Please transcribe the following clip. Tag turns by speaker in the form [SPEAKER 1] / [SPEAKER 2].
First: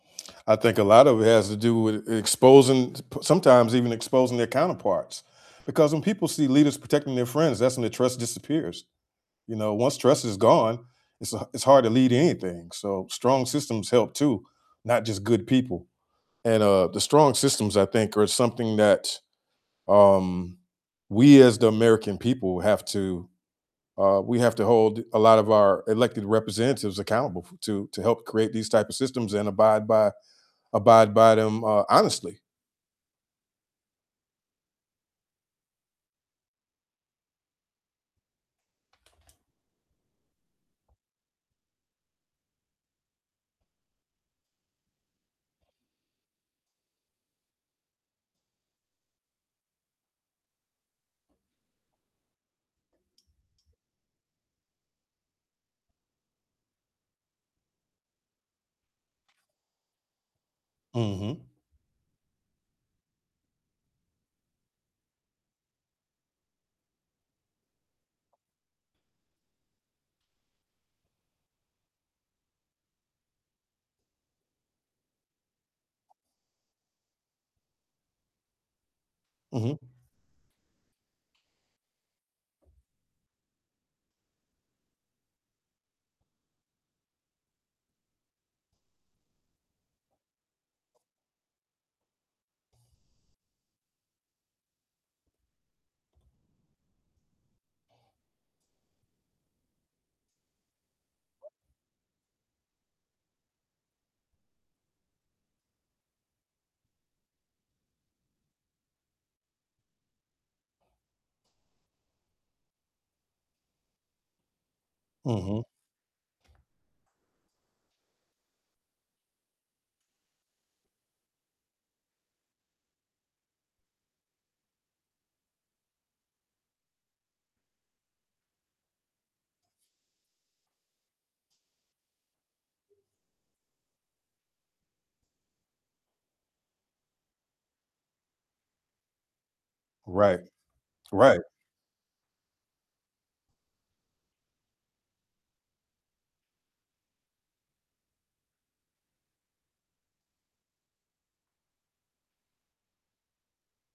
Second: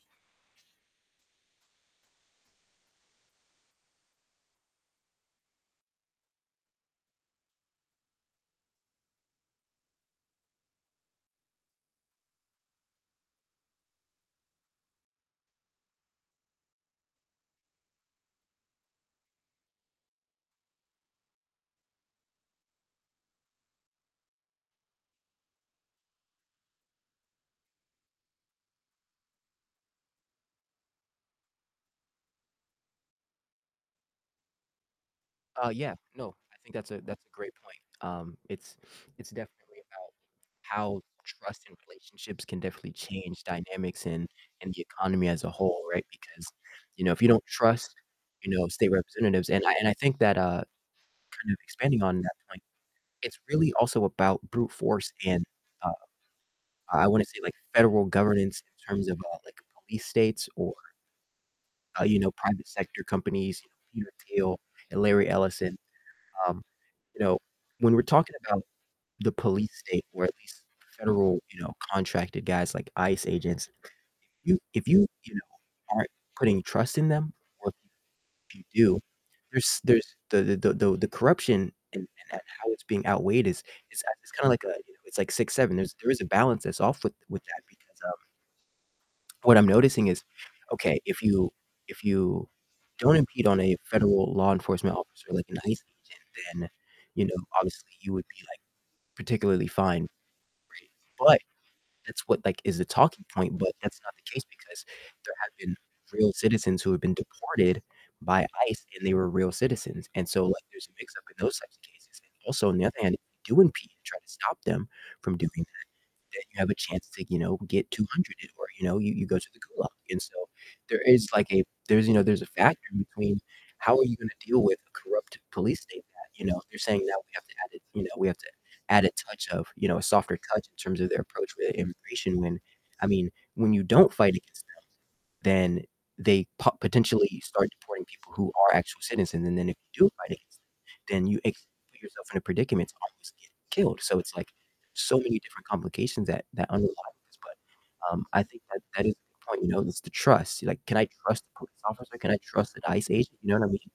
[SPEAKER 1] I think a lotta it has to do with e exposing p sometimes even exposing their counterparts, because when people see leaders protecting their friends, that's when the trust disappears. You know, once trust is gone, it's h it's hard to lead anything, so strong systems help too, not just good people. And, uh, the strong systems I think are something that, um, we as the American people have to, uh, we have to hold a lot of our elected representatives accountable f to to help create these type of systems and abide by abide by them, uh, honestly.
[SPEAKER 2] Uh, yeah, no, I think that's a that's a great point, um, it's it's definitely about how trust in relationships can definitely change dynamics in in the economy as a whole, right? Because, you know, if you don't trust, you know, state representatives and I and I think that, uh, kind of expanding on that point, it's really also about brute force and, uh, I I wanna say, like, federal governance in terms of, uh, like police states or
[SPEAKER 1] Mhm.
[SPEAKER 2] uh, you know, private sector companies, you know, Peter Thiel and Larry Ellison, um, you know, when we're talking about the police state or at least federal, you know, contracted guys like ICE agents, you if you, you know, aren't putting trust in them or [unintelligible] you do,
[SPEAKER 1] Mhm.
[SPEAKER 2] there's there's the the the the the corruption and and how it's being outweighed is is, uh it's kinda like a, you know, it's like six-seven, there's there is a balance that's off with with that because, um what I'm noticing is, okay, if you if you don't impede on a federal law enforcement officer like an ICE agent, then, you know, obviously you would be, like, particularly fine, right? But that's what like is the talking point, but that's not the case because there have been real citizens who have been deported by ICE, and they were real citizens, and so, like, there's a mix-up in those types of cases, and also on the other hand, if you do impede and try to stop them from doing
[SPEAKER 1] Mhm.
[SPEAKER 2] that, then you have a chance to, you know, get 200'd or, you know, you you go to the gulag, and so, there is, like, a there's, you know, there's a factor between how are you gonna deal with a corrupt police state that, you know, they're saying now we have to add a you know, we have to add a touch of, you know, a softer touch in terms of their approach with immigration when, I mean, when you don't fight against them, then they po potentially start deporting people who are actual citizens, and then, if you do fight
[SPEAKER 1] Right.
[SPEAKER 2] against them, then you
[SPEAKER 1] Right.
[SPEAKER 2] ex put yourself in a predicament to almost get killed, so, it's, like, so many different complications that that underlie this, but, um, I think that that is the point, you know, is the trust. Like, can I trust the police officer? Can I trust an ICE agent? You know what I mean?